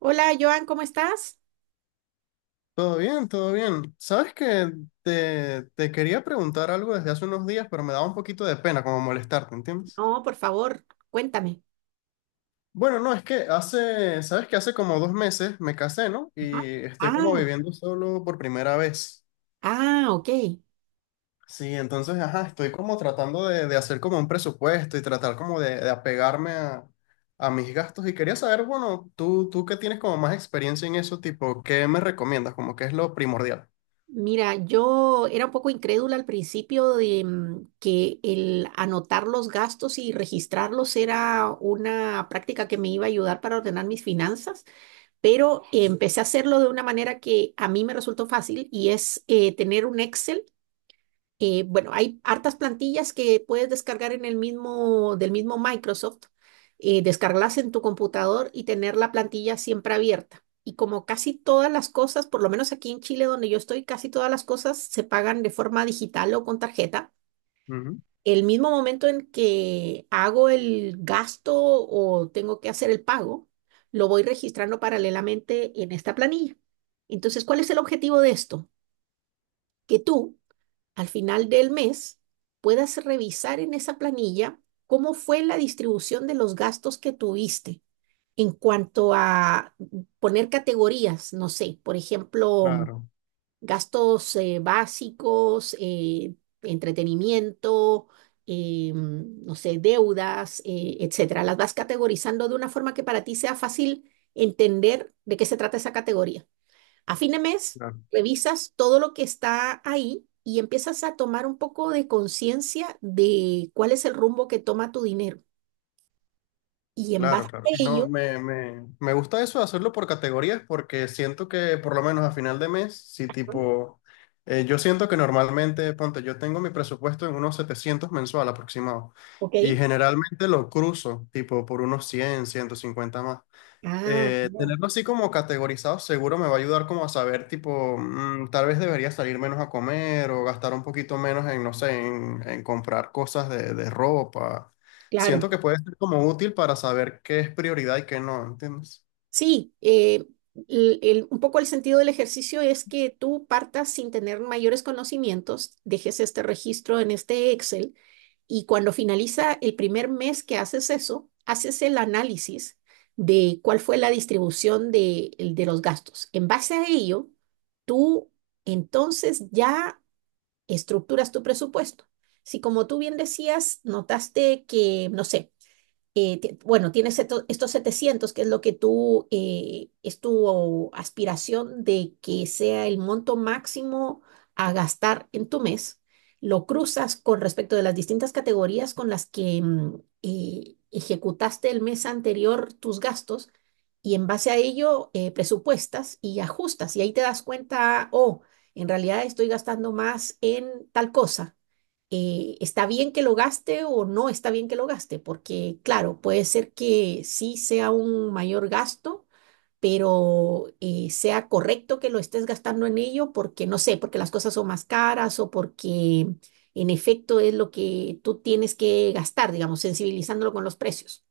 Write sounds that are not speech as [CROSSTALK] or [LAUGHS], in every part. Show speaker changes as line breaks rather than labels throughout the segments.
Hola, Joan, ¿cómo estás?
Todo bien, todo bien. Sabes que te quería preguntar algo desde hace unos días, pero me daba un poquito de pena como molestarte, ¿entiendes?
No, por favor, cuéntame.
Bueno, no, es que sabes que hace como 2 meses me casé, ¿no?
Ajá.
Y estoy como
Ah,
viviendo solo por primera vez.
ah, ok.
Sí, entonces, ajá, estoy como tratando de hacer como un presupuesto y tratar como de apegarme a mis gastos. Y quería saber, bueno, tú que tienes como más experiencia en eso, tipo, ¿qué me recomiendas? Como que es lo primordial.
Mira, yo era un poco incrédula al principio de que el anotar los gastos y registrarlos era una práctica que me iba a ayudar para ordenar mis finanzas, pero empecé a hacerlo de una manera que a mí me resultó fácil y es tener un Excel. Bueno, hay hartas plantillas que puedes descargar en del mismo Microsoft, descargarlas en tu computador y tener la plantilla siempre abierta. Y como casi todas las cosas, por lo menos aquí en Chile donde yo estoy, casi todas las cosas se pagan de forma digital o con tarjeta.
Ujú.
El mismo momento en que hago el gasto o tengo que hacer el pago, lo voy registrando paralelamente en esta planilla. Entonces, ¿cuál es el objetivo de esto? Que tú al final del mes puedas revisar en esa planilla cómo fue la distribución de los gastos que tuviste en cuanto a poner categorías, no sé, por ejemplo,
Claro,
gastos básicos, entretenimiento. Eh, no sé, deudas, etcétera. Las vas categorizando de una forma que para ti sea fácil entender de qué se trata esa categoría. A fin de mes,
claro.
revisas todo lo que está ahí y empiezas a tomar un poco de conciencia de cuál es el rumbo que toma tu dinero. Y en
Claro,
base a
claro. No,
ello,
me gusta eso de hacerlo por categorías porque siento que por lo menos a final de mes, si
Ah,
tipo, yo siento que normalmente, ponte, yo tengo mi presupuesto en unos 700 mensual aproximado
¿ok?
y generalmente lo cruzo tipo por unos 100, 150 más.
Ah,
Eh,
no,
tenerlo así como categorizado seguro me va a ayudar como a saber, tipo, tal vez debería salir menos a comer o gastar un poquito menos en, no sé, en comprar cosas de ropa.
claro.
Siento que puede ser como útil para saber qué es prioridad y qué no, ¿entiendes?
Sí, un poco el sentido del ejercicio es que tú partas sin tener mayores conocimientos, dejes este registro en este Excel. Y cuando finaliza el primer mes que haces eso, haces el análisis de cuál fue la distribución de los gastos. En base a ello, tú entonces ya estructuras tu presupuesto. Si como tú bien decías, notaste que, no sé, bueno, tienes estos 700, que es lo que tú, es tu aspiración de que sea el monto máximo a gastar en tu mes, lo cruzas con respecto de las distintas categorías con las que ejecutaste el mes anterior tus gastos y en base a ello presupuestas y ajustas y ahí te das cuenta, oh, en realidad estoy gastando más en tal cosa. ¿Está bien que lo gaste o no está bien que lo gaste? Porque, claro, puede ser que sí sea un mayor gasto, pero sea correcto que lo estés gastando en ello porque, no sé, porque las cosas son más caras o porque en efecto es lo que tú tienes que gastar, digamos, sensibilizándolo con los precios.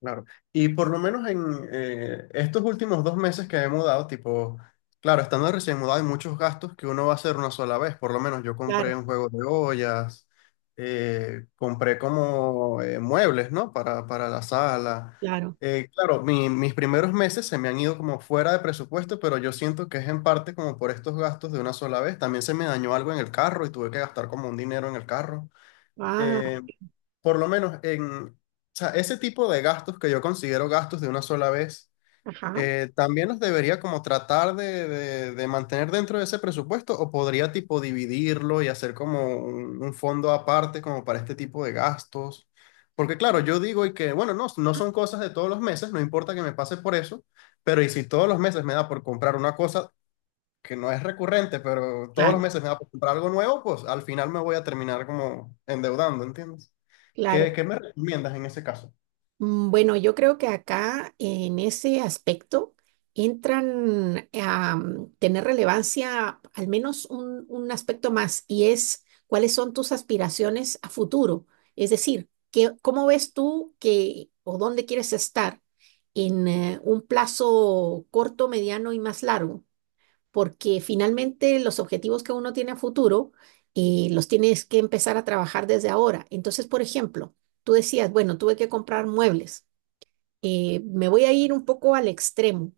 Claro. Y por lo menos en estos últimos 2 meses que he mudado, tipo, claro, estando recién mudado hay muchos gastos que uno va a hacer una sola vez. Por lo menos yo compré
Claro,
un juego de ollas, compré como muebles, ¿no? Para la sala.
claro.
Claro, mis primeros meses se me han ido como fuera de presupuesto, pero yo siento que es en parte como por estos gastos de una sola vez. También se me dañó algo en el carro y tuve que gastar como un dinero en el carro,
Ah,
eh, por lo menos en, o sea, ese tipo de gastos que yo considero gastos de una sola vez,
ajá,
también los debería como tratar de mantener dentro de ese presupuesto o podría tipo dividirlo y hacer como un fondo aparte como para este tipo de gastos. Porque claro, yo digo y que, bueno, no, no son cosas de todos los meses, no importa que me pase por eso, pero y si todos los meses me da por comprar una cosa que no es recurrente, pero todos
claro,
los meses me da por comprar algo nuevo, pues al final me voy a terminar como endeudando, ¿entiendes?
claro.
¿Qué me recomiendas en ese caso?
Bueno, yo creo que acá en ese aspecto entran a tener relevancia al menos un aspecto más y es cuáles son tus aspiraciones a futuro. Es decir, que, ¿cómo ves tú que o dónde quieres estar en un plazo corto, mediano y más largo? Porque finalmente los objetivos que uno tiene a futuro los tienes que empezar a trabajar desde ahora. Entonces, por ejemplo, tú decías, bueno, tuve que comprar muebles. Me voy a ir un poco al extremo.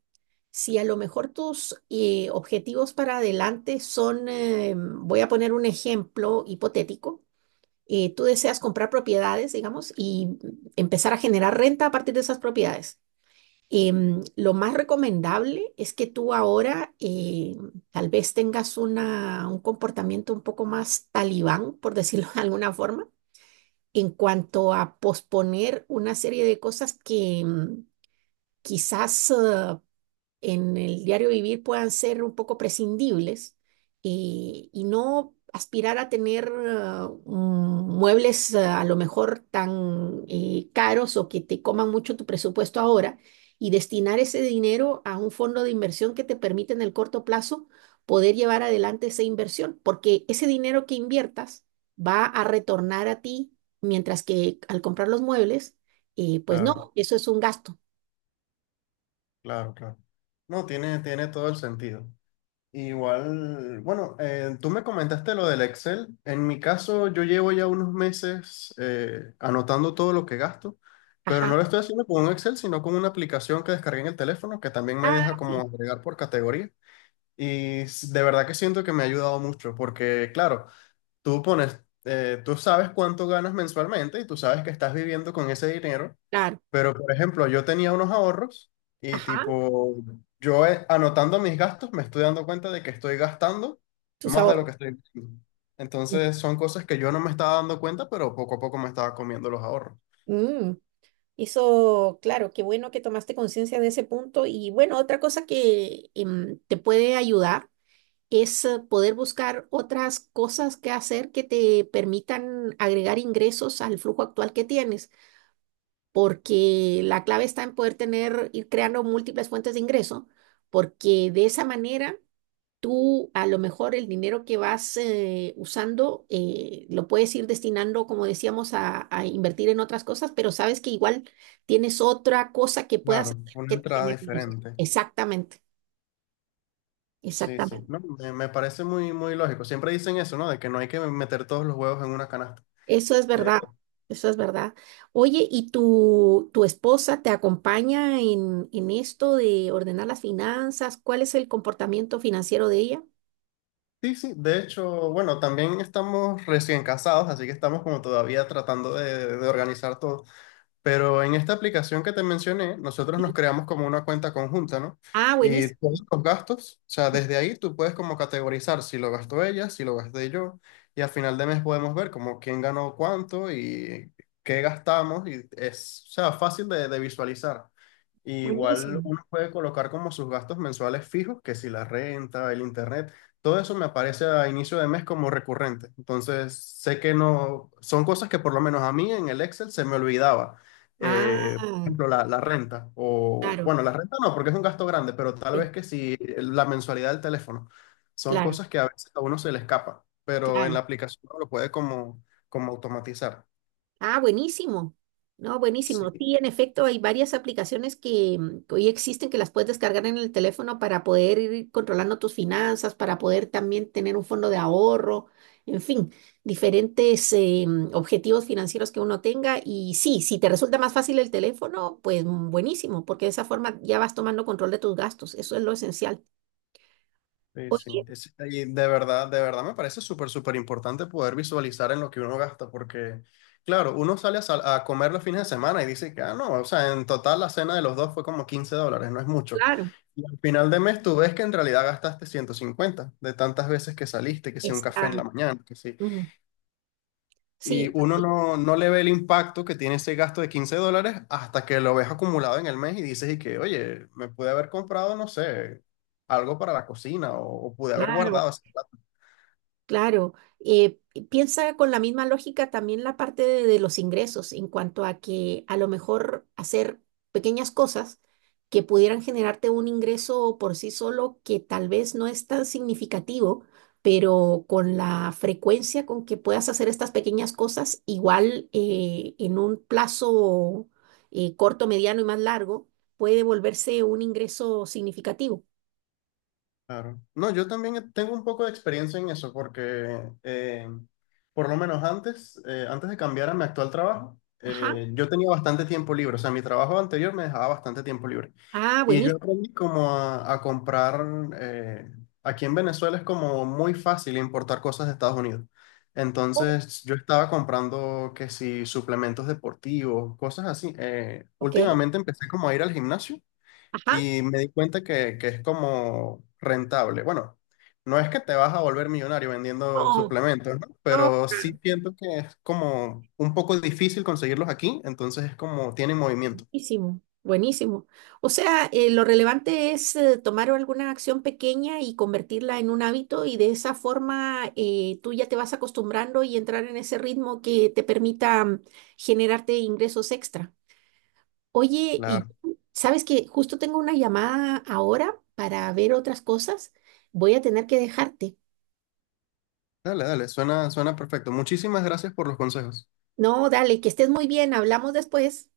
Si a lo mejor tus objetivos para adelante son, voy a poner un ejemplo hipotético, tú deseas comprar propiedades, digamos, y empezar a generar renta a partir de esas propiedades. Lo más recomendable es que tú ahora tal vez tengas un comportamiento un poco más talibán, por decirlo [LAUGHS] de alguna forma, en cuanto a posponer una serie de cosas que quizás en el diario vivir puedan ser un poco prescindibles, y no aspirar a tener muebles a lo mejor tan caros o que te coman mucho tu presupuesto ahora y destinar ese dinero a un fondo de inversión que te permite en el corto plazo poder llevar adelante esa inversión, porque ese dinero que inviertas va a retornar a ti, mientras que al comprar los muebles, pues
Claro,
no, eso es un gasto.
claro, claro. No, tiene todo el sentido. Igual, bueno, tú me comentaste lo del Excel. En mi caso, yo llevo ya unos meses anotando todo lo que gasto, pero no
Ajá.
lo estoy haciendo con un Excel, sino con una aplicación que descargué en el teléfono que también me
Ah,
deja como
sí,
agregar por categoría. Y de verdad que siento que me ha ayudado mucho, porque claro, tú pones, tú sabes cuánto ganas mensualmente y tú sabes que estás viviendo con ese dinero.
claro.
Pero, por ejemplo, yo tenía unos ahorros y
Ajá,
tipo, yo anotando mis gastos me estoy dando cuenta de que estoy gastando
tus
más de lo
ahorros.
que estoy invirtiendo. Entonces son cosas que yo no me estaba dando cuenta, pero poco a poco me estaba comiendo los ahorros.
Mm, Eso, claro, qué bueno que tomaste conciencia de ese punto. Y bueno, otra cosa que te puede ayudar es poder buscar otras cosas que hacer que te permitan agregar ingresos al flujo actual que tienes, porque la clave está en poder tener, ir creando múltiples fuentes de ingreso, porque de esa manera tú a lo mejor el dinero que vas usando lo puedes ir destinando, como decíamos, a invertir en otras cosas, pero sabes que igual tienes otra cosa que puedas
Claro,
hacer
una
que te
entrada
genere ingresos.
diferente.
Exactamente,
Sí, sí.
exactamente.
No, me parece muy, muy lógico. Siempre dicen eso, ¿no? De que no hay que meter todos los huevos en una canasta.
Eso es
Eh,
verdad, eso es verdad. Oye, ¿y tu esposa te acompaña en esto de ordenar las finanzas? ¿Cuál es el comportamiento financiero de ella?
sí, sí. De hecho, bueno, también estamos recién casados, así que estamos como todavía tratando de organizar todo. Pero en esta aplicación que te mencioné, nosotros nos
Sí.
creamos como una cuenta conjunta, ¿no?
Ah,
Y
buenísimo,
todos los gastos, o sea, desde ahí tú puedes como categorizar si lo gastó ella, si lo gasté yo, y al final de mes podemos ver como quién ganó cuánto y qué gastamos, y es, o sea, fácil de visualizar. Y igual
buenísimo.
uno puede colocar como sus gastos mensuales fijos, que si la renta, el internet, todo eso me aparece a inicio de mes como recurrente. Entonces, sé que no, son cosas que por lo menos a mí en el Excel se me olvidaba,
Ah,
por ejemplo, la renta, o
claro,
bueno, la renta no, porque es un gasto grande, pero tal
sí,
vez que si la mensualidad del teléfono, son
claro,
cosas que a veces a uno se le escapa, pero en la
claro.
aplicación uno lo puede como automatizar.
Ah, buenísimo. No,
Sí.
buenísimo. Sí, en efecto, hay varias aplicaciones que que hoy existen que las puedes descargar en el teléfono para poder ir controlando tus finanzas, para poder también tener un fondo de ahorro, en fin, diferentes objetivos financieros que uno tenga. Y sí, si te resulta más fácil el teléfono, pues buenísimo, porque de esa forma ya vas tomando control de tus gastos. Eso es lo esencial.
Sí, sí.
Oye,
Y de verdad me parece súper, súper importante poder visualizar en lo que uno gasta, porque, claro, uno sale a comer los fines de semana y dice que, ah, no, o sea, en total la cena de los dos fue como $15, no es mucho.
claro,
Y al final de mes tú ves que en realidad gastaste 150 de tantas veces que saliste, que si un café
está.
en la mañana, que sí.
mm,
Y
sí,
uno no le ve el impacto que tiene ese gasto de $15 hasta que lo ves acumulado en el mes y dices y que, oye, me pude haber comprado, no sé, algo para la cocina o pude haber
claro.
guardado.
Claro, eh, piensa con la misma lógica también la parte de los ingresos en cuanto a que a lo mejor hacer pequeñas cosas que pudieran generarte un ingreso por sí solo que tal vez no es tan significativo, pero con la frecuencia con que puedas hacer estas pequeñas cosas, igual en un plazo corto, mediano y más largo, puede volverse un ingreso significativo.
Claro. No, yo también tengo un poco de experiencia en eso, porque por lo menos antes, antes de cambiar a mi actual trabajo,
Ajá.
yo tenía bastante tiempo libre. O sea, mi trabajo anterior me dejaba bastante tiempo libre.
Ah,
Y yo
buenísimo.
aprendí como a, comprar, eh, aquí en Venezuela es como muy fácil importar cosas de Estados Unidos. Entonces yo estaba comprando que si suplementos deportivos, cosas así. Eh,
Ok.
últimamente empecé como a ir al gimnasio
Ajá.
y me di cuenta que es como rentable. Bueno, no es que te vas a volver millonario vendiendo
Oh,
suplementos, ¿no?
no,
Pero
claro.
sí siento que es como un poco difícil conseguirlos aquí, entonces es como tiene movimiento.
Buenísimo, buenísimo. O sea, lo relevante es tomar alguna acción pequeña y convertirla en un hábito y de esa forma tú ya te vas acostumbrando y entrar en ese ritmo que te permita generarte ingresos extra. Oye, y
Claro.
sabes que justo tengo una llamada ahora para ver otras cosas. Voy a tener que dejarte.
Dale, dale, suena perfecto. Muchísimas gracias por los consejos.
No, dale, que estés muy bien. Hablamos después.